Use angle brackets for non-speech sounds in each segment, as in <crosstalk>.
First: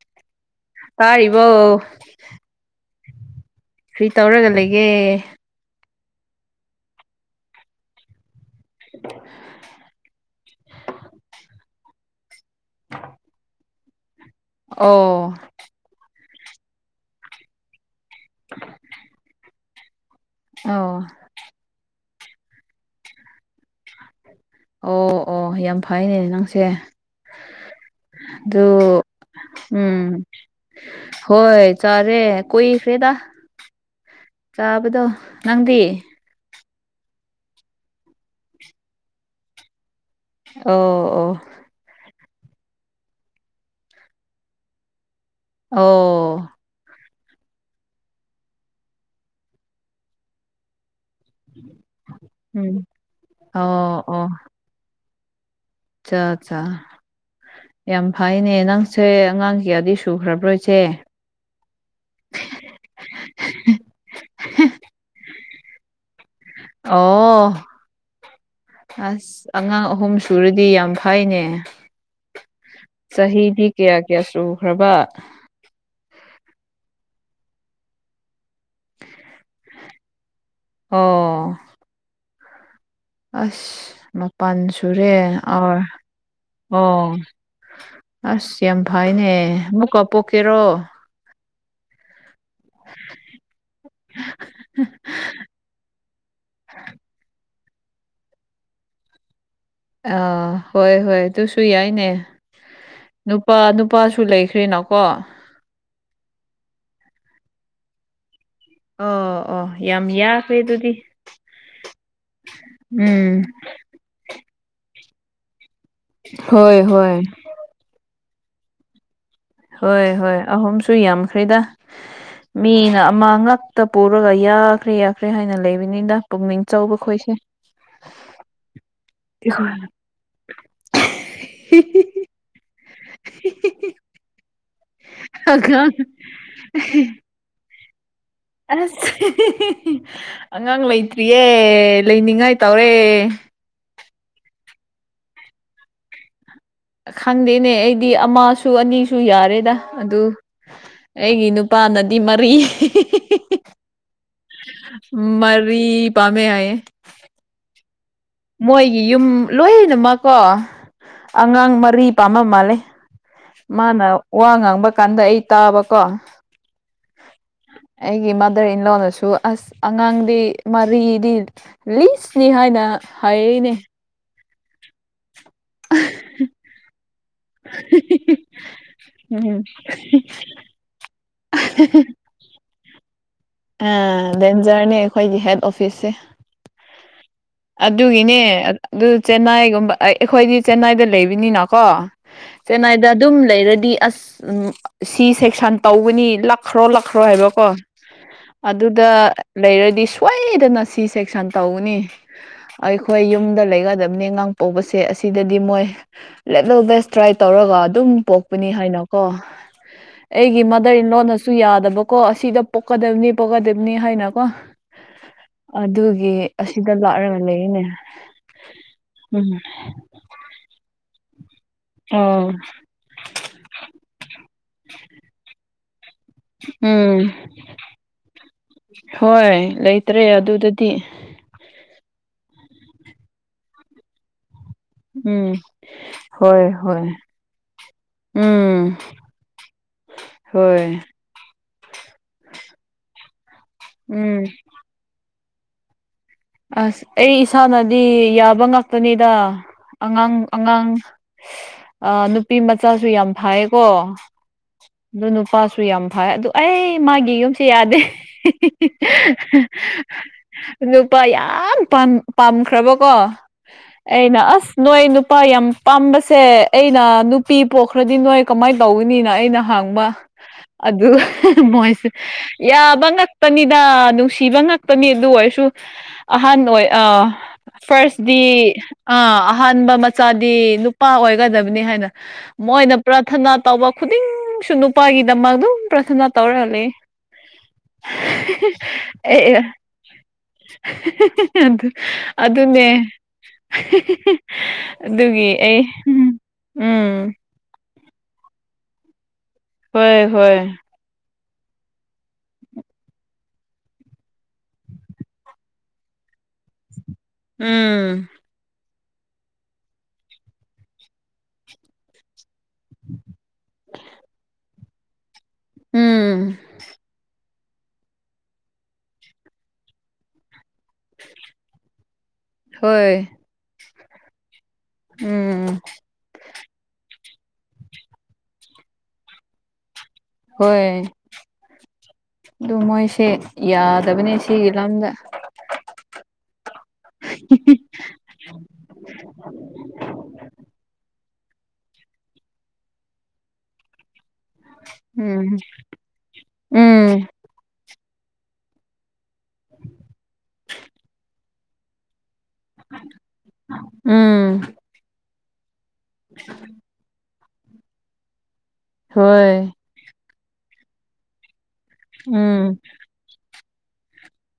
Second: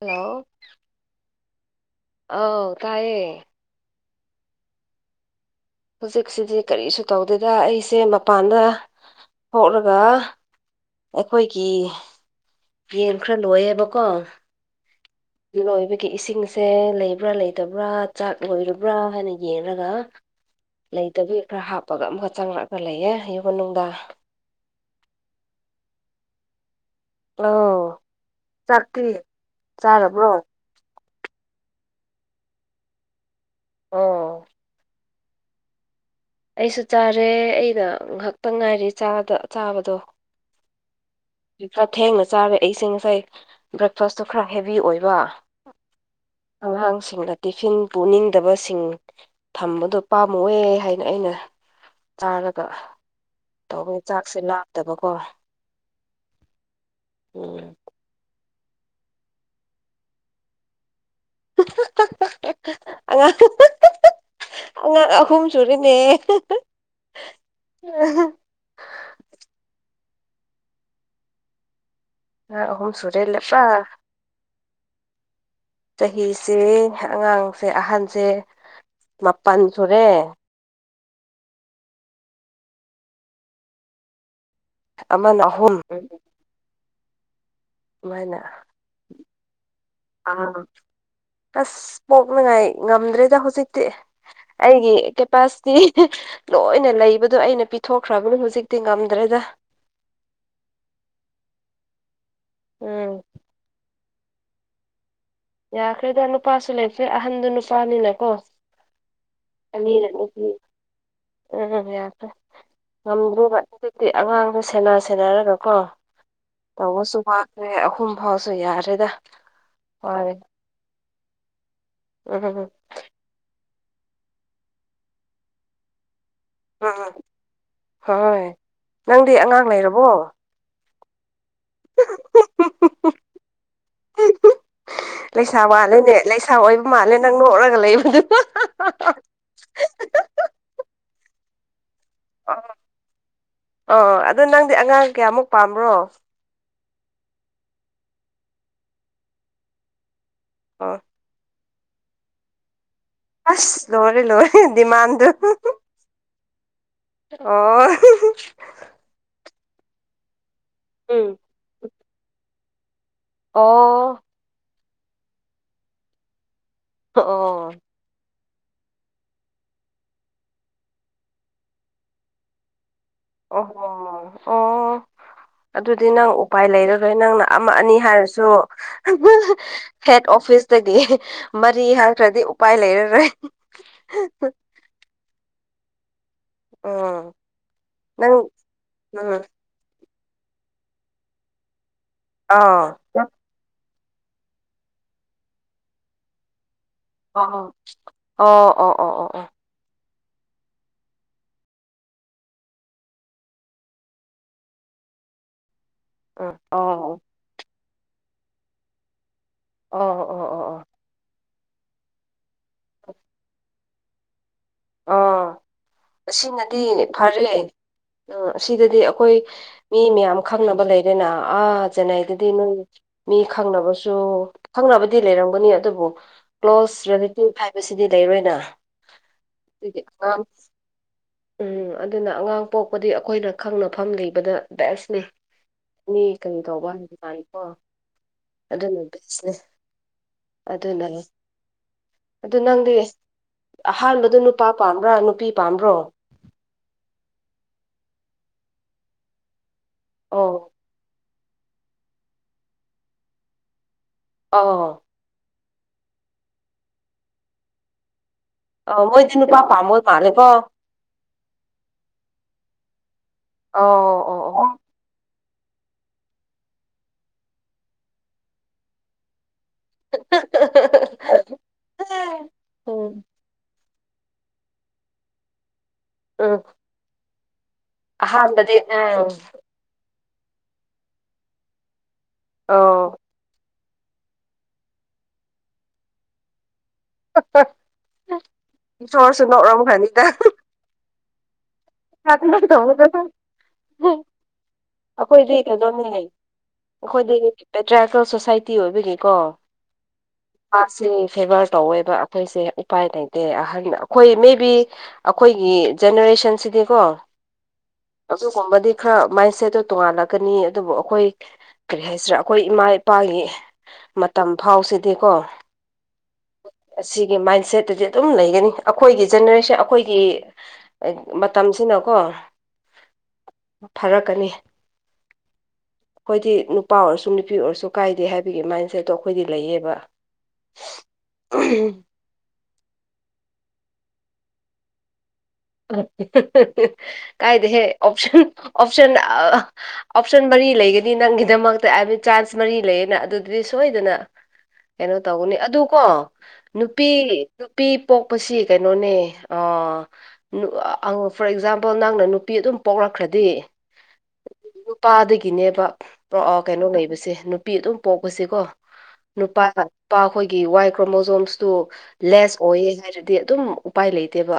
Hello ꯇꯥꯔꯤꯕꯣ ꯑꯥꯎ ꯇꯥꯏꯌꯦ ꯀꯔꯤ ꯇꯧꯔꯒ ꯂꯩꯒꯦ ꯍꯧꯖꯤꯛꯁꯤꯗꯤ ꯀꯔꯤꯁꯨ ꯇꯧꯗꯦꯗ ꯑꯩꯁꯦ ꯃꯄꯥꯟꯗ ꯍꯣꯛꯂꯒ ꯑꯩꯈꯣꯏꯒꯤ ꯌꯦꯟ ꯈꯔ ꯂꯣꯏꯌꯦꯕꯀꯣ ꯑꯣ ꯂꯣꯏꯕꯒꯤ ꯏꯁꯤꯡꯁꯦ ꯂꯩꯕ꯭ꯔꯥ ꯂꯩꯇꯕ꯭ꯔꯥ ꯆꯥꯛ ꯂꯣꯏꯔꯕ꯭ꯔꯥ ꯍꯥꯏꯅ ꯌꯦꯡꯂꯒ ꯑꯣ ꯂꯩꯇꯕꯒꯤ ꯈꯔ ꯍꯥꯞꯄꯒ ꯑꯃꯨꯛꯀ ꯆꯪꯂꯛꯑꯒ ꯂꯩꯌꯦ ꯌꯨꯝ ꯃꯅꯨꯡꯗ ꯑꯣ ꯑꯣ ꯌꯥꯝ ꯐꯩꯅꯦ ꯅꯪꯁꯦ ꯑꯧ ꯑꯗꯨ ꯆꯥꯛꯇꯤ ꯎꯝ ꯆꯥꯔꯕ꯭ꯔꯣ ꯍꯣꯏ ꯆꯥꯔꯦ ꯀꯨꯏꯈ꯭ꯔꯦꯗꯥ ꯑꯣ ꯆꯥꯕꯗꯣ ꯅꯪꯗꯤ ꯑꯩꯁꯨ ꯆꯥꯔꯦ ꯑꯩꯅ ꯉꯍꯥꯛꯇꯪ ꯉꯥꯏꯔꯤ ꯆꯥꯗ ꯆꯥꯕꯗꯣ ꯑꯣ ꯑꯣ ꯍꯧꯖꯤꯛ ꯈꯔ ꯊꯦꯡꯅ ꯆꯥꯔꯦ ꯑꯩꯁꯦ ꯉꯁꯥꯏ ꯕ꯭ꯔꯦꯛꯐꯥꯁꯇꯨ ꯈꯔ ꯍꯦꯚꯤ ꯑꯣꯏꯕ ꯑꯣ ꯑꯉꯥꯡꯁꯤꯡꯅ ꯇꯤꯐꯤꯟ ꯄꯨꯅꯤꯡꯗꯕꯁꯤꯡ ꯊꯝꯕꯗꯣ ꯄꯥꯝꯃꯨꯏꯑꯦ ꯍꯥꯏꯗꯅ ꯑꯩꯅ ꯆꯥꯔꯒ ꯎꯝ ꯇꯧꯕꯒꯤ ꯑꯣ ꯆꯥꯛꯁꯦ ꯂꯥꯝꯗꯕꯀꯣ ꯆꯥꯛ ꯆꯥ ꯑꯣ ꯌꯥꯝ ꯐꯩꯅꯦ ꯅꯪꯁꯦ ꯑꯉꯥꯡ ꯀꯌꯥꯗꯤ ꯁꯨꯈ꯭ꯔꯕ꯭ꯔꯣ ꯏꯆꯦ <unintelligible> ꯑꯉꯥꯡ ꯑꯉꯥꯡ ꯑꯍꯨꯝ ꯁꯨꯔꯦꯅꯦ ꯑꯣ ꯑꯁ ꯑꯉꯥꯡ ꯑꯍꯨꯝ ꯁꯨꯔꯗꯤ ꯌꯥꯝ ꯐꯩꯅꯦ ꯑꯉꯥꯡ ꯑꯍꯨꯝ ꯁꯨꯔꯦ ꯄꯨꯔꯥ ꯆꯍꯤꯗꯤ ꯀꯌꯥ ꯀꯌꯥ ꯁꯨꯈ꯭ꯔꯕ ꯆꯍꯤꯁꯦ ꯑꯉꯥꯡꯁꯦ ꯑꯍꯟꯁꯦ ꯃꯥꯄꯜ ꯁꯨꯔꯦ ꯑꯣ ꯑꯁ ꯃꯄꯟ ꯁꯨꯔꯦ ꯑꯃꯅ ꯑꯣ ꯑꯍꯨꯝ ꯑꯣ ꯑꯗꯨꯃꯥꯏꯅ ꯑꯁ ꯌꯥꯝ ꯐꯥꯏꯅꯦ ꯃꯨꯛꯀ ꯑꯉꯥꯡ ꯑꯁ ꯄꯣꯛꯅꯉꯥꯏ ꯉꯝꯗ꯭ꯔꯦꯗ ꯍꯧꯖꯤꯛꯇꯤ ꯑꯩꯒꯤ ꯀꯦꯄꯥꯁꯤꯇꯤ ꯂꯣꯏꯅ ꯂꯩꯕꯗꯣ ꯑꯩꯅ ꯄꯤ ꯊꯣꯛꯈ꯭ꯔꯕꯅꯤ ꯍꯧꯖꯤꯛꯇꯤ ꯉꯝꯗ꯭ꯔꯦꯗ ꯑꯥ ꯍꯣꯏ ꯍꯣꯏ ꯑꯗꯨꯁꯨ ꯌꯥꯏꯅꯦ ꯎꯝ ꯅꯨꯄꯥ ꯅꯨꯄꯥꯁꯨ ꯂꯩꯈ꯭ꯔꯦꯅꯀꯣ ꯌꯥꯈ꯭ꯔꯦꯗ ꯅꯨꯄꯥꯁꯨ ꯂꯩꯈ꯭ꯔꯦ ꯑꯍꯟꯗꯨ ꯅꯨꯄꯥꯅꯤꯅꯀꯣ ꯑꯣ ꯑꯣ ꯌꯥꯝ ꯑꯅꯤꯅ ꯅꯨꯄꯤ ꯌꯥꯈ꯭ꯔꯦ ꯑꯗꯨꯗꯤ ꯎꯝ ꯌꯥꯈꯔꯦ ꯎꯝ ꯉꯝꯗꯔꯦꯕ ꯑꯗꯨꯢ ꯗꯤ ꯑꯉꯥꯡꯗꯣ ꯁꯦꯟꯅ ꯁꯦꯟꯅꯔꯒꯀꯣ ꯍꯣꯏ ꯍꯣꯏ ꯇꯧꯕꯁꯨ ꯃꯥ ꯑꯦ ꯑꯍꯨꯝ ꯐꯥꯎꯁꯨ ꯌꯥꯔꯦꯗ ꯫ ꯍꯣꯏ ꯍꯣꯏ ꯑꯍꯨꯝꯁꯨ ꯌꯥꯝꯈ꯭ꯔꯦꯗ ꯎꯝ ꯎꯝ ꯃꯤꯅ ꯑꯃ ꯉꯛ ꯇ ꯄꯨꯔꯒ ꯌꯥꯈ꯭ꯔꯦ ꯌꯥꯈ꯭ꯔꯦ ꯍꯥꯏꯅ ꯂꯩꯕꯅꯤꯗ ꯫ ꯄꯨꯛꯅꯤꯡ ꯆꯥꯎꯕ ꯎꯝ ꯈꯣꯏꯁꯦ ꯍꯣꯏ ꯅꯪꯗꯤ ꯑꯉꯥꯡ ꯑꯩꯈꯣꯏꯅ ꯂꯩꯔꯕꯣ <unintelligible> ꯂꯩꯁꯥ ꯋꯥꯠꯂꯦꯅꯦ ꯂꯩꯁꯥ ꯑꯣꯏꯕ ꯃꯥꯜꯂꯦ ꯅꯪ ꯅꯣꯛꯂꯒ ꯂꯩꯕꯗꯨ ꯫ ꯑꯁ ꯑꯉꯥꯡ ꯂꯩꯇ꯭ꯔꯤꯌꯦ ꯂꯩꯅꯤꯡꯉꯥꯏ ꯇꯧꯔꯦ ꯫ ꯑꯣ ꯑꯗꯨ ꯅꯪꯗꯤ ꯑꯉꯥꯡ ꯀꯌꯥꯃꯨꯛ ꯄꯥꯝꯕ꯭ꯔꯣ? ꯈꯪꯗꯦꯅꯦ ꯑꯩꯗꯤ ꯑꯃꯁꯨ ꯑꯅꯤꯁꯨ ꯌꯥꯔꯦꯗ ꯑꯗꯨ ꯑ‌ꯣ ꯑꯩꯒꯤ ꯅꯨꯄꯥꯅꯗꯤ ꯃꯔꯤ ꯑꯁ ꯂꯣꯏꯔꯦ ꯂꯣꯏꯔꯦ ꯗꯤꯃꯥꯟꯗꯨ ꯫ ꯃꯔꯤ ꯄꯥꯝꯃꯦ ꯍꯥꯏꯌꯦ ꯑꯣ ꯃꯣꯏꯒꯤ ꯌꯨꯝ ꯂꯣꯏꯅꯃꯛꯀꯣ ꯎꯝ ꯑꯉꯥꯡ ꯃꯔꯤ ꯄꯥꯝꯃꯕ ꯃꯥꯜꯂꯦ ꯫ ꯑꯣ ꯃꯥꯅ ꯋꯥ ꯉꯥꯡꯕ ꯀꯥꯟꯗ ꯑꯩ ꯇꯥꯕꯀꯣ ꯫ ꯑꯣ ꯑꯩꯒꯤ ꯃꯥꯗꯔ ꯏꯟ ꯂꯣꯅꯁꯨ ꯑꯁ ꯑꯉꯥꯡꯗꯤ ꯃꯔꯤꯗꯤ ꯂꯤꯁꯅꯤ ꯍꯥꯏꯅ ꯍꯥꯏꯔꯤꯅꯦ ꯑꯣꯍꯣ ꯑꯣ ꯑꯗꯨꯗꯤ ꯅꯪ ꯎꯄꯥꯏ ꯂꯩꯔꯔꯣꯏ ꯅꯪꯅ ꯑꯃ ꯑꯅꯤ ꯍꯥꯏꯔꯁꯨ ꯑꯃ ꯎꯝ ꯍꯦꯠ ꯑꯣꯐꯤꯁꯇꯒꯤ ꯃꯔꯤ ꯍꯪꯈ꯭ꯔꯗꯤ ꯎꯄꯥꯏ ꯂꯩꯔꯔꯣꯏ ꯫ ꯑꯥ ꯗꯦꯟꯖꯔꯅꯦ ꯑꯩꯈꯣꯏꯒꯤ ꯍꯦꯠ ꯑꯣꯐꯤꯁꯁꯦ ꯎꯝ ꯫ ꯅꯪ ꯑꯗꯨꯒꯤꯅꯦ ꯑꯗꯨ ꯎꯝ ꯆꯦꯟꯅꯥꯏꯒꯨꯝꯕ ꯑꯩ ꯑꯩꯈꯣꯏꯗꯤ ꯆꯦꯟꯅꯥꯏꯗ ꯂꯩꯕꯅꯤꯅꯀꯣ ꯑꯥ ꯆꯦꯟꯅꯥꯏꯗ ꯗꯨꯝ ꯂꯩꯔꯗꯤ ꯑꯁ ꯎꯝ ꯁꯤ ꯁꯦꯛꯁꯟ ꯇꯧꯒꯅꯤ ꯂꯥꯛꯈ꯭ꯔꯣ ꯂꯥꯛꯈ꯭ꯔꯣ ꯍꯥꯏꯕꯀꯣ ꯑꯣ ꯫ ꯑꯣ ꯑꯣ ꯑꯗꯨꯗ ꯑꯣ ꯑꯣ ꯑꯣ ꯂꯩꯔꯗꯤ ꯁꯣꯏꯗꯅ ꯁꯤ ꯁꯦꯛꯁꯟ ꯇꯧꯒꯅꯤ ꯫ ꯑꯩꯈꯣꯏ ꯌꯨꯝꯗ ꯂꯩꯒꯗꯕꯅꯦ ꯑꯉꯥꯡ ꯄꯣꯛꯄꯁꯦ ꯑꯁꯤꯗꯗꯤ ꯃꯣꯏ ꯎꯝ ꯂ‌ꯦꯕꯜ ꯑꯣ ꯕꯦꯁ ꯇ꯭ꯔꯥꯏ ꯇꯧꯔꯒ ꯑꯗꯨꯝ ꯄꯣꯛꯄꯅꯤ ꯍꯥꯏꯅꯀꯣ ꯑꯣ ꯑꯣ ꯫ ꯑꯩꯒꯤ ꯑꯣ ꯑꯣ ꯃꯥꯗꯔ ꯏꯟ ꯂꯣꯟꯅꯁꯨ ꯌꯥꯗꯕꯀꯣ ꯑꯁꯤꯗ ꯄꯣꯛꯀꯗꯕꯅꯤ ꯫ ꯀꯗꯕꯅꯤ ꯍꯥꯏꯅ ꯀꯣ ꯫ ꯑꯥ ꯑꯁꯤꯅꯗꯤ ꯂꯥꯛꯔꯒ ꯐꯔꯦ ꯂꯩꯔꯤꯅꯦ ꯑ ꯑꯁꯤꯗꯗꯤ ꯑꯩꯈꯣꯏ ꯎꯝ ꯃꯤ ꯃꯌꯥꯝ ꯈꯪꯅꯕ ꯂꯩꯔꯦꯅ ꯑꯥ ꯑꯣ ꯆꯦꯟꯅꯥꯏꯗꯗꯤ ꯅꯣꯏ ꯃꯤ ꯈꯪꯅꯕꯁꯨ ꯈꯪꯅꯕꯗꯤ ꯂꯩꯔꯝꯒꯅꯤ ꯑꯗꯨꯕꯨ ꯀ꯭ꯂꯣꯁ ꯎꯝ ꯔꯤꯂꯦꯇꯤꯚ ꯍꯥꯏ ꯕꯁꯤꯗꯤ ꯂꯩꯔꯣꯏꯅ ꯫ ꯍꯣꯏ ꯗꯨꯒꯤ ꯂꯩꯇ꯭ꯔꯦ ꯑꯉꯥꯡ ꯑꯗꯨꯗꯗꯤ ꯎꯝ ꯑꯗꯨꯅ ꯑꯉꯥꯡ ꯄꯣꯛꯄꯗꯤ ꯑꯩꯈꯣꯏꯅ ꯈꯪꯅꯐꯝ ꯂꯩꯕꯗ ꯕꯦꯁꯅꯦ ꯎꯝ ꯃꯤ ꯀꯔꯤ ꯍꯣꯏ ꯇꯧꯕ ꯍꯣꯏ ꯍꯥꯏꯅ ꯀꯣ ꯫ ꯎꯝ ꯑꯗꯨꯅ ꯕꯦꯁꯅꯦ ꯍꯣꯏ ꯑꯗꯨꯅ ꯑꯗꯨ ꯅꯪꯗꯤ ꯑꯍꯥꯟꯕꯗ ꯎꯝ ꯅꯨꯄꯥ ꯄꯥꯝꯕ꯭ꯔꯥ ꯅꯨꯄꯤ ꯄꯥꯝꯕ꯭ꯔꯣ? ꯑꯁ ꯑꯩ ꯏꯁꯥꯅꯗꯤ ꯌꯥꯕ ꯉꯥꯛꯇꯅꯤꯗ ꯑꯉꯥꯡ ꯑꯣ ꯑꯉꯥꯡ ꯑꯥ ꯅꯨꯄꯤ ꯃꯆꯥꯁꯨ ꯌꯥꯝ ꯐꯥꯏꯌꯦꯀꯣ ꯫ ꯑꯥ ꯑꯗꯨ ꯅꯨꯄꯥꯁꯨ ꯌꯥꯝ ꯐꯩ ꯑꯗꯨ ꯑꯩ ꯃꯥꯒꯤ ꯌꯨꯝꯁꯦ ꯌꯥꯗꯦ ꯫ ꯑꯥ ꯃꯣꯏꯗꯤ ꯅꯨꯄꯥ ꯄꯥꯃꯣꯏ <unintelligible> ꯅꯨꯄꯥ ꯌꯥꯝ ꯄꯥꯝ ꯄꯥꯝꯈ꯭ꯔꯕ ꯀꯣ ꯑꯣ ꯑꯩꯅ ꯑꯣ ꯑꯣ ꯑꯁ ꯅꯣꯏ ꯅꯨꯄꯥ ꯌꯥꯝ ꯄꯥꯝꯕꯁꯦ ꯑꯩꯅ ꯅꯨꯄꯤ ꯄꯣꯛꯈ꯭ꯔꯗꯤ ꯅꯣꯏ ꯀꯃꯥꯏ ꯇꯧꯒꯅꯤꯅ ꯑꯩꯅ ꯍꯪꯕ ꯑꯗꯨꯒ ꯃꯣꯏꯁꯦ ꯌꯥꯕ ꯎꯝ ꯉꯥꯛꯇꯅꯤꯗ <unintelligible> ꯁꯤꯕ ꯉꯥꯛꯇꯅꯤ ꯑꯗꯨ ꯑꯣꯏꯔꯁꯨ ꯎꯝ ꯑꯍꯟ ꯑꯣꯏ ꯑꯥ ꯐꯥꯔꯁꯗꯤ ꯑꯍꯥꯟꯕꯗꯤ ꯎꯝ ꯑꯥ ꯑꯍꯥꯟꯕ ꯃꯆꯥꯗꯤ ꯅꯨꯄꯥ ꯑꯣꯏꯒꯗꯕꯅꯤ ꯍꯥꯏꯅ ꯃꯣꯏꯅ ꯑꯣ <unintelligible> ꯇꯧꯕ ꯈꯨꯗꯤꯡꯁꯨ ꯅꯨꯄꯥꯒꯤꯗꯃꯛ ꯑꯗꯨꯝ ꯄ꯭ꯔꯥꯊꯅꯥ ꯇꯧꯔꯒ ꯂꯩ ꯏꯁꯣꯔꯁꯨ <unintelligible> <unintelligible> ꯑꯗꯨ ꯑꯗꯨꯅꯦ ꯇꯧꯕꯗꯣ ꯑꯗꯨꯒꯤ ꯑꯩꯈꯣꯏꯗꯤ ꯑꯩ ꯀꯩꯅꯣꯅꯦ ꯎꯝ ꯑꯩꯈꯣꯏꯗꯤ ꯄꯦꯇ꯭ꯔꯥꯏꯔꯤꯀꯦꯜ ꯁꯣꯁꯥꯏꯇꯤ ꯑꯣꯏꯕꯒꯤꯀꯣ ꯍꯣꯏ ꯍꯣꯏ ꯃꯥꯁꯦ ꯐꯦꯚꯔ ꯇꯧꯋꯦꯕ ꯑꯩꯈꯣꯏꯁꯦ ꯎꯄꯥꯏ ꯂꯩꯇꯦ ꯑꯍꯜ ꯑꯩꯈꯣꯏ ꯃꯦꯕꯤ ꯑꯩꯈꯣꯏꯒꯤ ꯖꯦꯅꯦꯔꯦꯁꯟꯁꯤꯗꯤꯀꯣ ꯎꯝ ꯑꯗꯨꯒꯨꯝꯕꯗꯤ ꯈꯔ ꯃꯥꯏꯟ ꯁꯦꯠꯇꯣ ꯇꯣꯡꯉꯥꯜꯂꯛꯀꯅꯤ ꯑꯗꯨꯕꯨ ꯑꯩꯈꯣꯏ ꯀꯔꯤ ꯍꯥꯏꯁꯤꯔꯥ ꯑꯩꯈꯣꯏ ꯏꯃꯥ ꯏꯄꯥꯒꯤ ꯃꯇꯝ ꯐꯥꯎꯁꯤꯗꯤꯀꯣ ꯎꯝ ꯑꯁꯤꯒꯤ ꯃꯥꯏꯟ ꯁꯦꯠꯇꯨꯗꯤ ꯑꯗꯨꯝ ꯂꯩꯒꯅꯤ ꯑꯩꯈꯣꯏꯒꯤ ꯖꯦꯅꯦꯔꯦꯁꯟ ꯑꯩꯈꯣꯏꯒꯤ <unintelligible> ꯇꯝꯁꯤꯅꯣꯀꯣ ꯍꯣꯏ ꯐꯔꯛꯀꯅꯤ ꯎꯝ ꯑꯩꯈꯣꯏꯗꯤ ꯅꯨꯄꯥ ꯑꯣꯏꯔꯁꯨ ꯅꯨꯄꯤ ꯑꯣꯏꯔꯁꯨ ꯀꯥꯏꯗꯦ ꯍꯥꯏꯕꯒꯤ ꯃꯥꯏꯟꯁꯦꯠꯇꯣ ꯑꯩꯈꯣꯏꯗꯤ ꯂꯩꯌꯦꯕ ꯍꯣꯏ ꯑꯗꯨ ꯃꯣꯏꯁꯦ ꯌꯥꯗꯕꯅꯤ ꯁꯤꯒꯤ ꯂꯝꯗ ꯀꯥꯏꯗ ꯍꯦ ꯑꯣꯞꯁꯟ ꯑꯣꯞꯁꯟ <unintelligible> ꯑꯣꯞꯁꯟ ꯃꯔꯤ ꯂꯩꯒꯅꯤ ꯅꯪꯒꯤꯗꯃꯛꯇ <unintelligible> ꯃꯔꯤ ꯂꯩꯌꯦꯅ ꯑꯗꯨꯗꯗꯤ ꯁꯣꯏꯗꯅ ꯀꯩꯅꯣ ꯎꯝ ꯇꯧꯒꯅꯤ ꯑꯗꯨ ꯀꯣ ꯅꯨꯄꯤ ꯎꯝ ꯅꯨꯄꯤ ꯄꯣꯛꯄꯁꯤ ꯀꯩꯅꯣꯅꯦ <inaudible> ꯑꯪ ꯐꯣꯔ ꯑꯦꯛꯖꯥꯝꯄꯜ ꯅꯪꯅ ꯅꯨꯄꯤ ꯑꯗꯨꯝ ꯄꯣꯛꯂꯛꯈ꯭ꯔꯗꯤ ꯎꯝ ꯄꯥꯗꯒꯤꯅꯦꯕ ꯀꯩꯅꯣ ꯂꯩꯕꯁꯦ ꯅꯨꯄꯤ ꯑꯗꯨꯝ ꯄꯣꯛꯄꯁꯦꯀꯣ ꯍꯣꯏ ꯅꯨꯄꯥ ꯄꯥꯈꯣꯏꯒꯤ ꯋꯥꯏ ꯀ꯭ꯔꯣꯃꯣꯖꯣꯝꯁꯇꯨ ꯂꯦꯁ ꯎꯝ ꯑꯣꯏꯌꯦ ꯍꯥꯏꯔꯗꯤ ꯑꯗꯨꯝ ꯎꯄꯥꯏ ꯂꯩꯇꯦꯕ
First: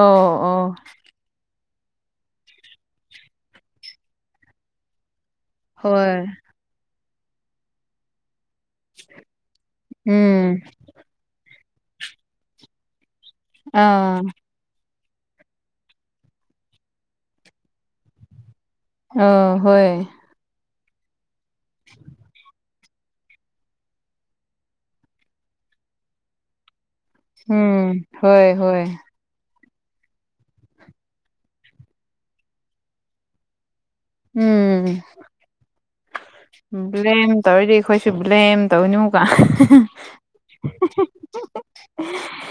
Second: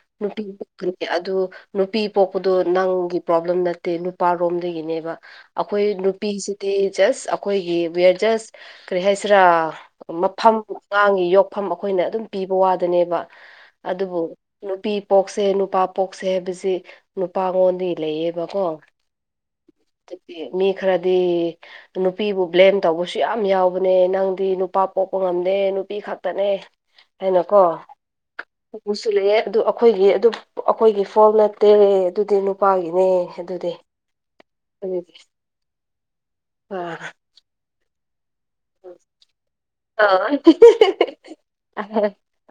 ꯑꯣ <unintelligible> ꯑꯣ ꯨꯑꯗꯨ ꯅꯨꯄꯤ ꯄꯣꯛꯄꯗꯨ ꯅꯪꯒꯤ ꯄ꯭ꯔꯣꯕ꯭ꯂꯦꯝ ꯅꯠꯇꯦ ꯅꯨꯄꯥꯔꯣꯝꯗꯒꯤꯅꯦꯕ ꯑꯩꯈꯣꯏ ꯍꯣꯏ ꯅꯨꯄꯤꯖꯤꯗꯤ ꯖꯁ ꯑꯩꯈꯣꯏꯒꯤ ꯋꯦꯌꯔ ꯖꯁ ꯀꯔꯤ ꯍꯥꯏꯁꯤꯔꯥ ꯎꯝ ꯃꯐꯝ ꯑꯉꯥꯡꯒꯤ ꯌꯣꯛꯐꯝ ꯑꯩꯈꯣꯏꯅ ꯑꯗꯨꯝ ꯄꯤꯕ ꯋꯥꯗꯅꯦꯕ ꯑꯗꯨꯕꯨ ꯑꯥ ꯅꯨꯄꯤ ꯄꯣꯛꯁꯦ ꯅꯨꯄꯥ ꯄꯣꯛꯁꯦ ꯍꯥꯏꯕꯁꯤ ꯅꯨꯄꯥꯉꯣꯟꯗꯒꯤ ꯂꯩꯌꯦꯕꯀꯣ ꯑꯥ ꯍꯣꯏ ꯃꯤ ꯈꯔꯗꯤ ꯅꯨꯄꯤꯕꯨ ꯕ꯭ꯂꯦꯝ ꯇꯧꯕꯁꯨ ꯌꯥꯝ ꯌꯥꯎꯕꯅꯦ ꯅꯪꯗꯤ ꯅꯨꯄꯥ ꯄꯣꯛꯄ ꯉꯝꯗꯦ ꯅꯨꯄꯤ ꯈꯛꯇꯅꯦ ꯍꯥꯏꯅꯀꯣ ꯎꯝ ꯍꯣꯏ ꯍꯣꯏ <unintelligible> ꯂꯩꯌꯦ ꯑꯗꯨ ꯑꯩꯈꯣꯏꯒꯤ ꯑꯗꯨ ꯑꯩꯈꯣꯏꯒꯤ ꯐꯣꯜ ꯅꯠꯇꯦ ꯑꯗꯨꯗꯤ ꯅꯨꯄꯥꯒꯤꯅꯦ ꯑꯗꯨꯗꯤ ꯑꯗꯨꯗꯤ ꯎꯝ ꯑꯥ ꯕ꯭ꯂꯦꯝ ꯇꯧꯔꯤꯗꯤ ꯑꯩꯈꯣꯏꯁꯨ ꯕ꯭ꯂꯦꯝ ꯇꯧꯅꯨꯒ ꯑꯥ <unintelligible>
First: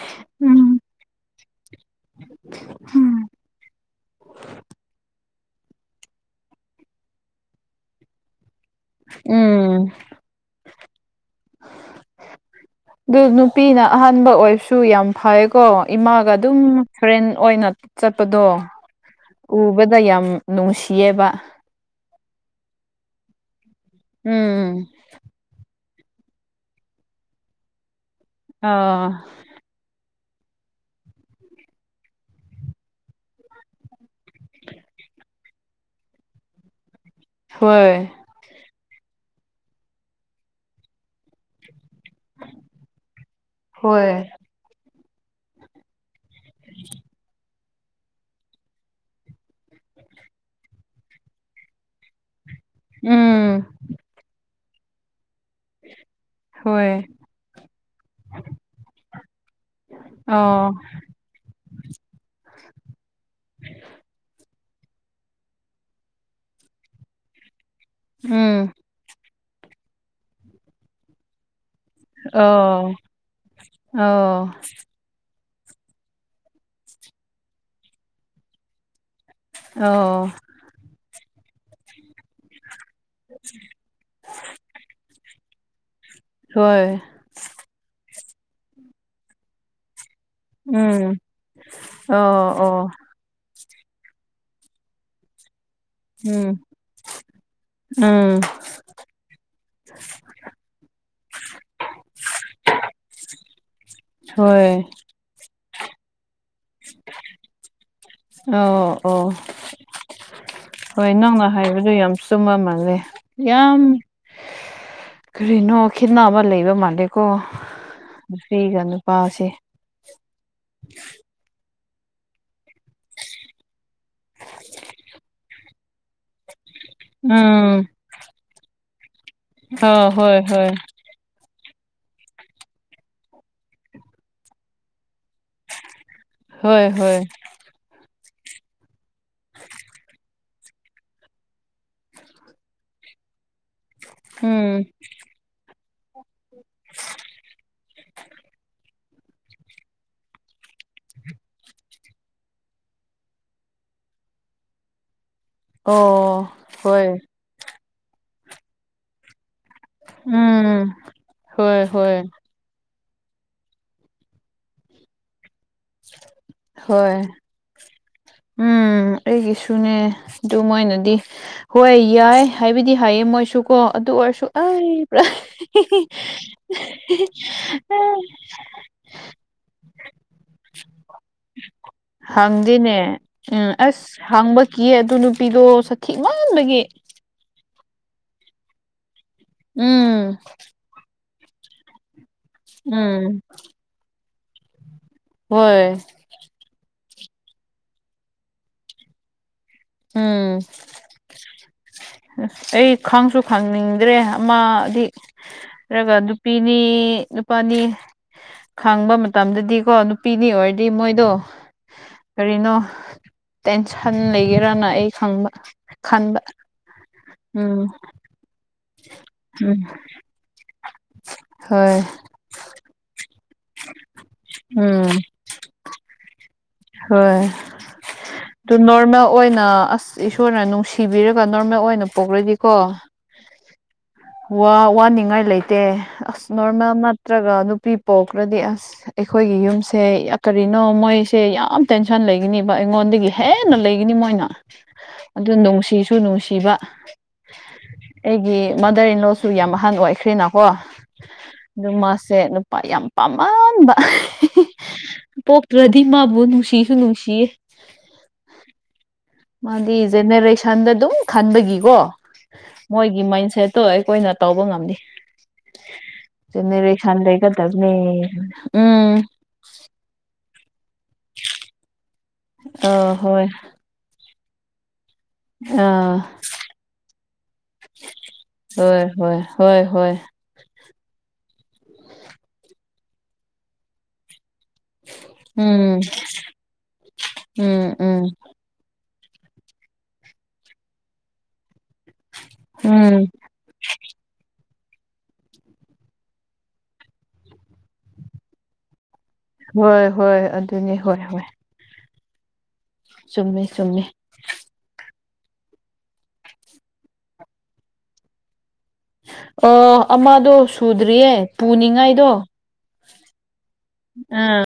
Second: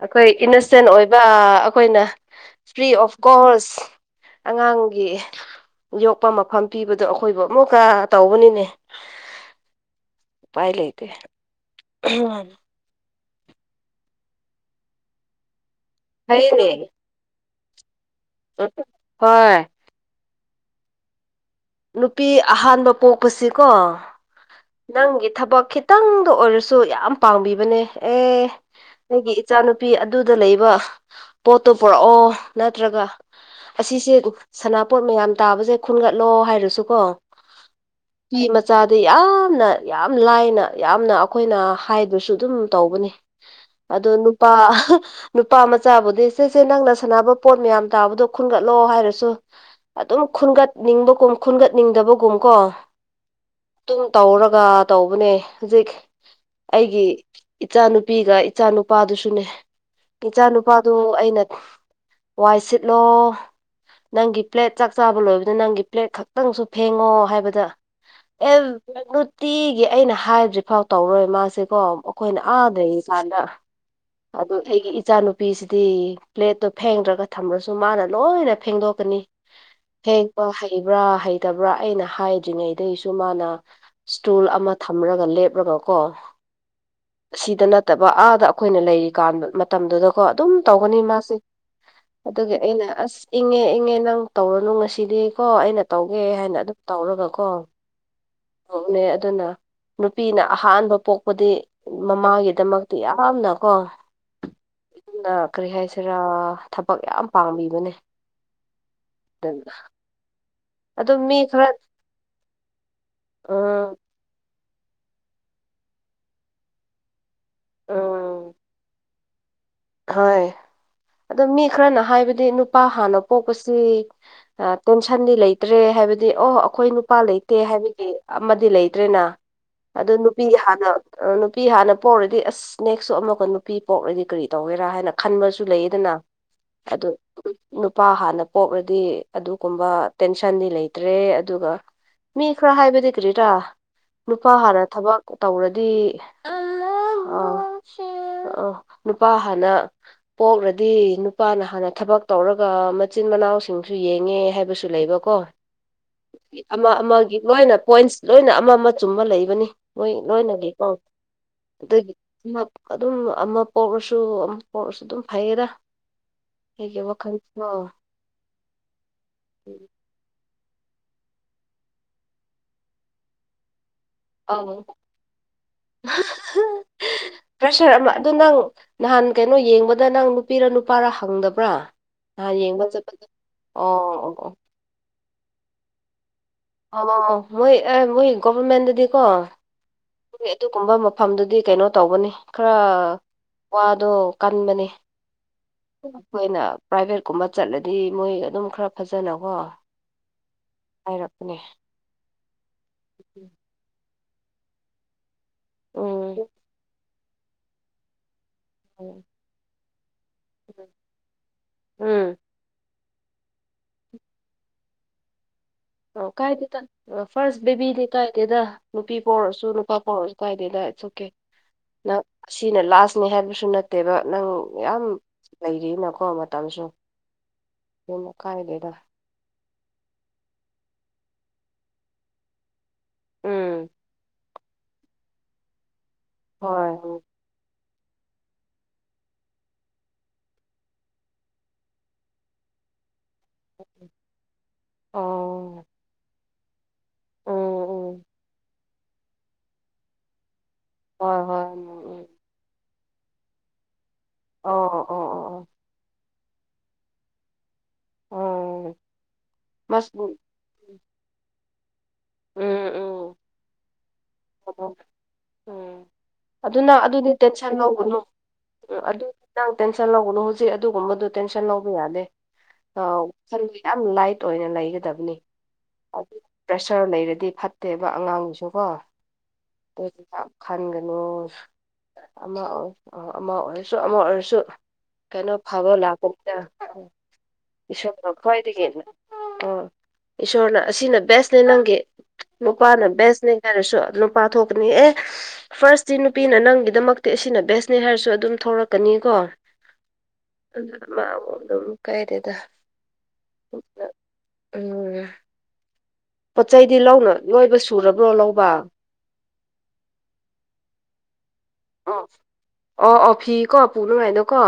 ꯑꯩꯈꯣꯏ ꯎꯝ ꯏꯅꯣꯁꯦꯟ ꯑꯣꯏꯕ ꯑꯩꯈꯣꯏꯅ ꯐ꯭ꯔꯤ ꯑꯣꯐ ꯀꯣꯁ ꯑꯉꯥꯡꯒꯤ ꯌꯣꯛꯄ ꯃꯐꯝ ꯄꯤꯕꯗꯣ ꯑꯩꯈꯣꯏꯕꯨ ꯑꯃꯨꯛꯀ ꯇꯧꯕꯅꯤꯅꯦ ꯎꯝ ꯎꯄꯥꯏ ꯂꯩ <unintelligible> ꯑꯗꯨ ꯅꯨꯄꯤꯅ ꯑꯍꯥꯟꯕ ꯑꯣꯏꯔꯁꯨ ꯌꯥꯝ ꯐꯩꯀꯣ ꯏꯃꯥꯒ ꯑꯗꯨꯝ ꯐꯩꯅꯦ ꯐ꯭ꯔꯦꯟ ꯑꯣꯏꯅ ꯆꯠꯄꯗꯣ ꯍꯣꯏ ꯎꯕꯗ ꯌꯥꯝ ꯅꯨꯡꯁꯤꯌꯦꯕ ꯅꯨꯄꯤ ꯑꯍꯥꯟꯕ ꯄꯣꯛꯄꯁꯤꯀꯣ ꯎꯝ ꯅꯪꯒꯤ ꯊꯕꯛ ꯈꯤ ꯇꯪꯗ ꯑꯣꯏꯔꯁꯨ ꯌꯥꯝ ꯄꯥꯡꯕꯤꯕꯅꯦ ꯑꯦ ꯑꯥ ꯑꯩꯒꯤ ꯏꯆꯥꯅꯨꯄꯤ ꯑꯗꯨꯗ ꯂꯩꯕ ꯄꯣꯠꯇꯨ ꯄꯨꯔꯛꯑꯣ ꯅꯠꯇ꯭ꯔꯒ ꯑꯁꯤꯁꯦ ꯁꯅꯥꯄꯣꯠ ꯃꯌꯥꯝ ꯇꯥꯕꯁꯦ ꯈꯨꯟꯒꯠꯂꯣ ꯍꯥꯏꯔꯁꯨꯀꯣ ꯍꯣꯏ ꯐꯤ ꯃꯆꯥꯗꯤ ꯌꯥꯝꯅ ꯌꯥꯝ ꯂꯥꯏꯅ ꯌꯥꯝꯅ ꯑꯩꯈꯣꯏꯅ ꯍꯥꯏꯕꯁꯨ ꯑꯗꯨꯝ ꯇꯧꯕꯅꯤ ꯑꯗꯣ ꯍꯣꯏ ꯅꯨꯄꯥ ꯅꯨꯄꯥ ꯃꯆꯥꯕꯨꯗꯤ ꯁꯦ ꯁꯦ ꯅꯪꯅ ꯁꯥꯟꯅꯕ ꯄꯣꯠ ꯃꯌꯥꯝ ꯇꯥꯕꯗꯣ ꯈꯨꯟꯒꯠꯂꯣ ꯍꯥꯏꯔꯁꯨ ꯑꯗꯨꯝ ꯈꯨꯟꯒꯠꯅꯤꯡꯕꯒꯨꯝ ꯈꯨꯟꯒꯠꯅꯤꯡꯗꯕꯒꯨꯝ ꯀꯣ ꯎꯝ ꯑꯗꯨꯝ ꯇꯧꯔꯒ ꯇꯧꯕꯅꯦ ꯍꯧꯖꯤꯛ ꯍꯣꯏ ꯑꯩꯒꯤ ꯏꯆꯥꯅꯨꯄꯤꯒ ꯏꯆꯥ ꯅꯨꯨꯄꯥꯗꯨꯁꯨꯅꯦ ꯏꯆꯥ ꯑꯣ ꯅꯨꯄꯥꯗꯨ ꯑꯩꯅ ꯋꯥꯏ ꯁꯤꯠꯂꯣ ꯅꯪꯒꯤ ꯄ꯭ꯂꯦꯠ ꯆꯥꯛ ꯆꯥꯕ ꯂꯣꯏꯕꯗ ꯅꯪꯒꯤ ꯄ꯭ꯂꯦꯠ ꯈꯛ ꯇꯪꯁꯨ ꯐꯦꯡꯉꯣ ꯍꯥꯏꯕꯗ ꯑꯦ ꯎꯝ ꯅꯨꯡꯇꯤꯒꯤ ꯑꯩꯅ ꯍꯥꯏꯗ꯭ꯔꯤꯐꯥꯎ ꯇꯧꯔꯣꯏ ꯃꯥꯁꯤꯀꯣ ꯑꯩꯈꯣꯏꯅ ꯑꯥ ꯑꯣ ꯂꯩꯔꯤ ꯀꯥꯟꯗ ꯑꯣ ꯑꯗꯨ ꯑꯩꯒꯤ ꯢ ꯏꯆꯥꯅꯨꯄꯤꯁꯤꯗꯤ ꯄ꯭ꯂꯦꯠꯇꯣ ꯐꯦꯡꯗ꯭ꯔꯒ ꯊꯝꯃ꯭ꯔꯁꯨ ꯃꯥꯅ ꯂꯣꯏꯅ ꯐꯦꯡꯗꯣꯛꯀꯅꯤ ꯑꯣ ꯐꯦꯡꯕ ꯍꯩꯕ꯭ꯔꯥ ꯍꯩꯇꯕ꯭ꯔꯥ ꯑꯩꯅ ꯍꯥꯏꯗ꯭ꯔꯤꯉꯩꯗꯁꯨ ꯃꯥꯅ ꯏꯁꯇꯨꯜ ꯑꯃ ꯊꯝꯔꯒ ꯂꯦꯞꯂꯒ ꯀꯣ ꯍꯣꯏ ꯁꯤꯗ ꯅꯠꯇꯕ ꯑꯥꯗ ꯑꯩꯈꯣꯏꯅ ꯂꯩꯔꯤ ꯀꯥꯟ ꯃꯇꯝꯗꯨꯗꯀꯣ ꯑꯗꯨꯝ ꯇꯧꯒꯅꯤ ꯎꯝ ꯃꯥꯁꯦ ꯑꯣ ꯑꯗꯨꯒꯤ ꯑꯩꯅ ꯑꯣ ꯑꯁ ꯏꯪꯉꯦ ꯏꯪꯉꯦ ꯅꯪ ꯇꯧꯔꯅꯨ ꯉꯁꯤꯗꯤꯀꯣ ꯑꯩꯅ ꯇꯧꯒꯦ ꯎꯝ ꯍꯥꯏꯅ ꯑꯗꯨꯝ ꯇꯧꯔꯒꯀꯣ ꯎꯝ ꯇꯧꯕꯅꯦ ꯑꯗꯨꯅ ꯅꯨꯄꯤꯅ ꯑꯍꯥꯟꯕ ꯄꯣꯛꯄꯗꯤ ꯃꯃꯥꯒꯤꯗꯃꯛꯇꯤ ꯌꯥꯝꯅꯀꯣ ꯍꯣꯏ ꯅ ꯀꯔꯤ ꯍꯥꯏꯁꯤꯔꯥ ꯊꯕꯛ ꯌꯥꯝ ꯄꯥꯝꯕꯤꯕꯅꯦ ꯑꯣ ꯑꯣ ꯑꯗꯨꯅ ꯍꯣꯏ ꯑꯗꯨꯝ ꯃꯤ ꯅꯪꯅ ꯈꯔ ꯍꯥꯏꯕꯗꯨ ꯌꯥꯝ ꯆꯨꯝꯕ ꯃꯥꯜꯂꯦ ꯌꯥꯝ ꯎꯝ ꯀꯔꯤꯅꯣ ꯈꯦꯠꯅꯕ ꯂꯩꯕ ꯃꯥꯜꯂꯦꯀꯣ ꯎꯝ ꯅꯨꯄꯤꯒ ꯅꯨꯄꯥꯁꯦ ꯍꯣꯏ ꯑꯗꯣ ꯃꯤ ꯈꯔꯅ ꯍꯥꯏꯕꯗꯤ ꯅꯨꯄꯥ ꯍꯥꯟꯅ ꯄꯣꯛꯄꯁꯤ ꯇꯦꯟꯁꯟꯗꯤ ꯂꯩꯇ꯭ꯔꯦ ꯍꯥꯏꯕꯗꯤ ꯑꯣ ꯑꯩꯈꯣꯏ ꯅꯨꯄꯥ ꯂꯩꯇꯦ ꯎꯝ ꯍꯥꯏꯕꯒꯤ ꯑꯃꯗꯤ ꯂꯩꯇ꯭ꯔꯦꯅ ꯑꯥ ꯑꯗꯨ ꯍꯣꯏ ꯅꯨꯄꯤ ꯍꯣꯏ ꯍꯥꯟꯅ ꯅꯨꯄꯤ ꯍꯥꯟꯅ ꯄꯣꯛꯔꯗꯤ ꯑꯁ ꯅꯦꯛꯁꯨ ꯑꯃꯒ ꯅꯨꯄꯤ ꯄꯣꯛꯔꯗꯤ ꯀꯔꯤ ꯇꯧꯒꯦꯔꯥ ꯍꯥꯏꯅ ꯈꯟꯕꯁꯨ ꯂꯩꯌꯦꯗꯅ ꯍꯣꯏ ꯑꯗꯨ ꯍꯣꯏ ꯅꯨꯄꯥ ꯍꯥꯟꯅ ꯄꯣꯛꯂꯗꯤ ꯑꯗꯨꯒꯨꯝꯕ ꯇꯦꯟꯁꯟꯗꯤ ꯂꯩꯇ꯭ꯔꯦ ꯑꯗꯨꯒ ꯃꯤ ꯈ꯭ꯔ ꯈꯏꯕꯗꯤ ꯀꯔꯤꯔꯥ ꯅꯨꯄꯥ ꯍꯥꯟꯅ ꯎꯝ ꯊꯕꯛ ꯇꯧꯔꯗꯤ ꯑ ꯑ ꯅꯨꯄꯥ ꯍꯟꯅꯥ ꯄꯣꯛꯂꯗꯤ ꯅꯨꯄꯥꯅ ꯍꯥꯟꯅ ꯊꯕꯛ ꯇꯧꯔꯒ ꯃꯆꯤꯟ ꯃꯅꯥꯎꯁꯤꯡꯁꯨ ꯌꯦꯡꯉꯦ ꯍꯥꯏꯕꯁꯨ ꯂꯩꯕ ꯀꯣ ꯑꯣ ꯑꯃ ꯍꯣꯏ ꯑꯃꯒꯤ ꯂꯣꯏꯅ ꯄꯣꯏꯟꯁ ꯂꯣꯏꯅ ꯑꯃ ꯑꯃ ꯆꯨꯝꯕ ꯂꯩꯕꯅꯤ ꯃꯣꯏ ꯂꯣꯏꯅꯒꯤꯀꯣ ꯎꯝ ꯍꯣꯏ ꯑꯗꯨꯒꯤ ꯍꯣꯏ ꯑꯗꯨꯝ ꯑꯃ ꯄꯣꯛꯔꯁꯨ ꯑꯃ ꯄꯣꯛꯔꯁꯨ ꯑꯗꯨꯝ ꯐꯩꯌꯦꯗꯥ ꯍꯣꯏ ꯎꯝ ꯑꯩꯒꯤꯁꯨꯅꯦ ꯑꯗꯨ ꯃꯣꯏꯅꯗꯤ ꯍꯣꯏ ꯌꯥꯏ ꯍꯥꯏꯕꯗꯤ ꯍꯥꯏꯌꯦ ꯃꯣꯏꯁꯨ ꯀꯣ ꯑꯗꯨ ꯑꯣꯏꯔꯁꯨ ꯁꯨ ꯑꯧ ꯑꯩꯕ꯭ꯔꯥ ꯄ꯭ꯔꯦꯁꯔ ꯑꯃ ꯑꯗꯨ ꯅꯪ ꯅꯍꯥꯟ ꯀꯩꯅꯣ ꯌꯦꯡꯕꯗ ꯅꯪ ꯅꯨꯄꯤꯔ ꯅꯨꯄꯥꯔ ꯍꯪꯗꯕ꯭ꯔꯥ ꯅꯍꯥꯟ ꯌꯦꯡꯕ ꯆꯠꯄꯗ ꯑꯣ ꯑꯣ ꯑꯣ ꯀ ꯑꯗꯨ ꯅꯨꯄꯤꯗꯣ ꯁꯈꯤ ꯃꯥꯟꯕꯒꯤ ꯑꯣ ꯃꯣꯏ ꯑꯦ ꯃꯣꯏ ꯒꯣꯕꯔꯃꯦꯟꯗꯗꯤꯀꯣ ꯎꯝ ꯑꯗꯨꯒꯨꯝꯕ ꯃꯐꯝꯗꯨꯗꯤ ꯀꯩꯅꯣ ꯇꯧꯕꯅꯤ ꯈꯔ ꯎꯝ ꯋꯥꯗꯣ ꯀꯟꯕꯅꯤ ꯍꯣꯏ ꯑꯩꯈꯣꯏꯅ ꯄ꯭ꯔꯥꯏꯚꯦꯠꯀꯨꯝꯕ ꯆꯠꯂꯗꯤ ꯃꯣꯏ ꯑꯗꯨꯝ ꯈꯔ ꯐꯖꯅꯀꯣ ꯎꯝ ꯍꯥꯏꯔꯛꯄꯅꯦ ꯑꯩ ꯈꯪꯁꯨ ꯈꯪꯅꯤꯡꯗ꯭ꯔꯦ ꯑꯃ ꯑꯩꯅꯒ ꯎꯝ ꯅꯨꯄꯤꯅꯤ ꯅꯨꯄꯥꯅꯤ ꯈꯥꯡꯕ ꯃꯇꯝꯗꯗꯤ ꯀꯣ ꯅꯨꯄꯤꯅꯤ ꯑꯣꯏꯔꯗꯤ ꯃꯣꯏꯗꯣ ꯎꯝ ꯀꯔꯤꯅꯣ ꯇꯦꯟꯁꯟ ꯂꯩꯒꯦꯔꯅ ꯑꯩ ꯈꯪꯕ ꯑꯣ ꯈꯟꯕ ꯀꯥꯏꯗꯦ ꯇ ꯐꯔꯁ ꯎꯝ ꯕꯦꯕꯤꯗꯤ ꯀꯥꯏꯗꯦꯗ ꯅꯨꯄꯤ ꯄꯣꯛꯑꯁꯨ ꯎꯝ ꯅꯨꯄꯥ ꯄꯣꯛꯔꯁꯨ ꯀꯥꯏꯗꯦꯗ ꯏꯠꯁ ꯑꯣꯀꯦ ꯍꯣꯏ ꯅꯪ ꯁꯤꯅ ꯂꯥꯁꯅꯦ ꯍꯥꯏꯕꯁꯨ ꯁꯨ ꯅꯠꯇꯦꯕ ꯅꯪ ꯌꯥꯝ ꯎꯝ ꯂꯩꯔꯤꯅꯀꯣ ꯃꯇꯝꯁꯨ ꯍꯣꯏ ꯀꯥꯏꯗ <inaudible> ꯑꯗꯨ ꯅꯣꯔꯃꯦꯜ ꯑꯣꯏꯅ ꯑꯁ ꯏꯁꯣꯔꯅ ꯅꯨꯡꯁꯤꯕꯤꯔꯒ ꯅꯣꯔꯃꯦꯜ ꯑꯣꯏꯅ ꯄꯣꯛꯂꯗꯤꯀꯣ ꯎꯝ ꯋꯥ ꯋꯥꯅꯤꯡꯉꯥꯏ ꯂꯩꯇꯦ ꯑꯁ ꯅꯣꯔꯃꯦꯜ ꯍꯣꯏ ꯅꯠꯇ꯭ꯔꯒ ꯅꯨꯄꯤ ꯄꯣꯛꯈ꯭ꯔꯗꯤ ꯑꯁ ꯑꯩꯈꯣꯏꯒꯤ ꯌꯨꯝꯁꯦ ꯀꯔꯤꯅꯣ ꯃꯣꯏꯁꯦ ꯌꯥꯝ ꯇꯦꯟꯁꯟ ꯂꯩꯒꯅꯦꯕ ꯑꯩꯉꯣꯟꯗꯒꯤ ꯍꯦꯟꯅ ꯂꯩꯒꯅꯤ ꯃꯣꯏꯅ ꯑꯗꯨ ꯑꯣ ꯅꯨꯡꯁꯤꯁꯨ ꯅꯨꯡꯁꯤꯕ ꯎꯝ ꯎꯝ ꯑꯩꯒꯤ ꯃꯥꯗꯔ ꯏꯟꯂꯣꯁꯨ ꯌꯥꯝ ꯑꯍꯟ ꯑꯣꯏꯈ꯭ꯔꯦꯅꯀꯣ ꯍꯣꯏ ꯍꯣꯏ ꯎꯝ ꯑꯗꯨꯃꯁ ꯎꯝ ꯁꯦ ꯅꯨꯄꯥ ꯌꯥꯝ ꯄꯥꯝꯃꯟꯕ ꯑꯣ ꯑꯣ ꯑꯣ ꯑꯣ ꯄꯣꯛꯇ꯭ꯔꯗꯤ ꯃꯥꯕꯨ ꯅꯨꯡꯁꯤꯁꯨ ꯅꯨꯡꯁꯤꯌꯦ ꯎꯝ ꯃꯥꯗꯤ ꯃꯁ ꯎꯝ ꯖꯦꯅꯦꯔꯦꯁꯟꯗ ꯑꯗꯨꯝ ꯈꯟꯕꯒꯤꯀꯣ ꯃꯣꯏꯒꯤ ꯎꯝ ꯃꯥꯏꯟꯁꯦꯠꯇꯣ ꯑꯩꯈꯣꯏꯅ ꯇꯧꯕ ꯉꯝꯅꯤ ꯎꯝ ꯑꯗꯨ ꯅꯪ ꯖꯦꯅꯔꯦꯁꯟ ꯑꯗꯨꯗꯤ ꯇꯦꯟꯁꯟ ꯂꯩꯒꯗꯕꯅꯦ ꯂꯧꯒꯅꯨ ꯎꯝ ꯅꯪ ꯇꯦꯟꯁꯟ ꯂꯧꯕꯅꯨ ꯍꯧꯖꯤꯛ ꯑꯗꯨꯒꯨꯝꯕꯗꯨꯣ ꯇꯦꯟꯁꯟ ꯂꯧꯕ ꯌꯥꯗꯦ ꯑ ꯌꯥꯝ ꯂꯥꯏꯠ ꯑꯣꯏꯅ ꯂꯩꯒꯗꯕꯅꯤ ꯑꯥ ꯍꯥꯏꯗꯤ ꯄ꯭ꯔꯦꯁꯔ ꯂꯩꯔꯗꯤ ꯐꯠꯇꯦꯕ ꯑꯉꯥꯡꯒꯤꯁꯨ ꯀꯣ ꯍꯣꯏ ꯍꯣꯏ ꯍꯣꯏ <inaudible> ꯈꯟꯒꯅꯨ ꯑꯃ ꯑꯣꯏ ꯑꯃ ꯑꯣꯏꯔꯁꯨ ꯑꯃ ꯑꯣꯏꯔꯁꯨ ꯀꯩꯅꯣ ꯐꯕ ꯎꯝ ꯂꯥꯛꯀꯅꯤꯗ ꯎꯝ ꯏꯁꯣꯔꯅ ꯎꯝ ꯈ꯭ꯋꯥꯏꯗꯒꯤ ꯑꯪ ꯏꯁꯣꯔꯅ ꯑꯁꯤꯅ ꯕꯦꯁꯅꯦ ꯅꯪꯒꯤ ꯅꯨꯄꯥꯅ ꯎꯝ ꯕꯦꯁꯅꯤ ꯍꯥꯏꯔꯁꯨ ꯅꯨꯄꯥ ꯊꯣꯛꯀꯅꯤꯍ‌ꯦ ꯐꯥꯔꯁꯇꯤ ꯅꯨꯄꯤꯅ ꯅꯪꯒꯤꯗꯃꯛꯇ ꯑꯁꯤꯅ ꯕꯦꯁꯅꯦ ꯍꯥꯏꯔꯁꯨ ꯑꯗꯨꯝ ꯊ‌ꯣꯔꯛꯀꯅꯤ ꯀꯣ ꯍꯣꯏ ꯍꯣꯏ ꯑꯗꯨꯅꯤ ꯍꯣꯏ ꯍꯣꯏ ꯑꯗꯨꯝ ꯀꯥꯏꯗꯦꯗ ꯆꯨꯝꯃꯦ ꯆꯨꯝꯃꯦ ꯎꯝ ꯄꯣꯠ ꯆꯩꯗꯤ ꯂꯧꯅ ꯂꯣꯏꯕ ꯁꯨꯔꯕ꯭ꯔꯣ ꯂꯧꯕ ꯑ ꯑꯃꯗꯣ ꯁꯨꯗ꯭ꯔꯤꯌꯦ ꯑꯣ ꯄꯨꯅꯤꯡꯉꯥꯏꯗꯣ ꯑꯣ ꯑꯣ ꯐꯤ ꯀꯣ ꯑ ꯄꯨꯅꯉꯥꯏꯗ‌ꯣ ꯀꯣ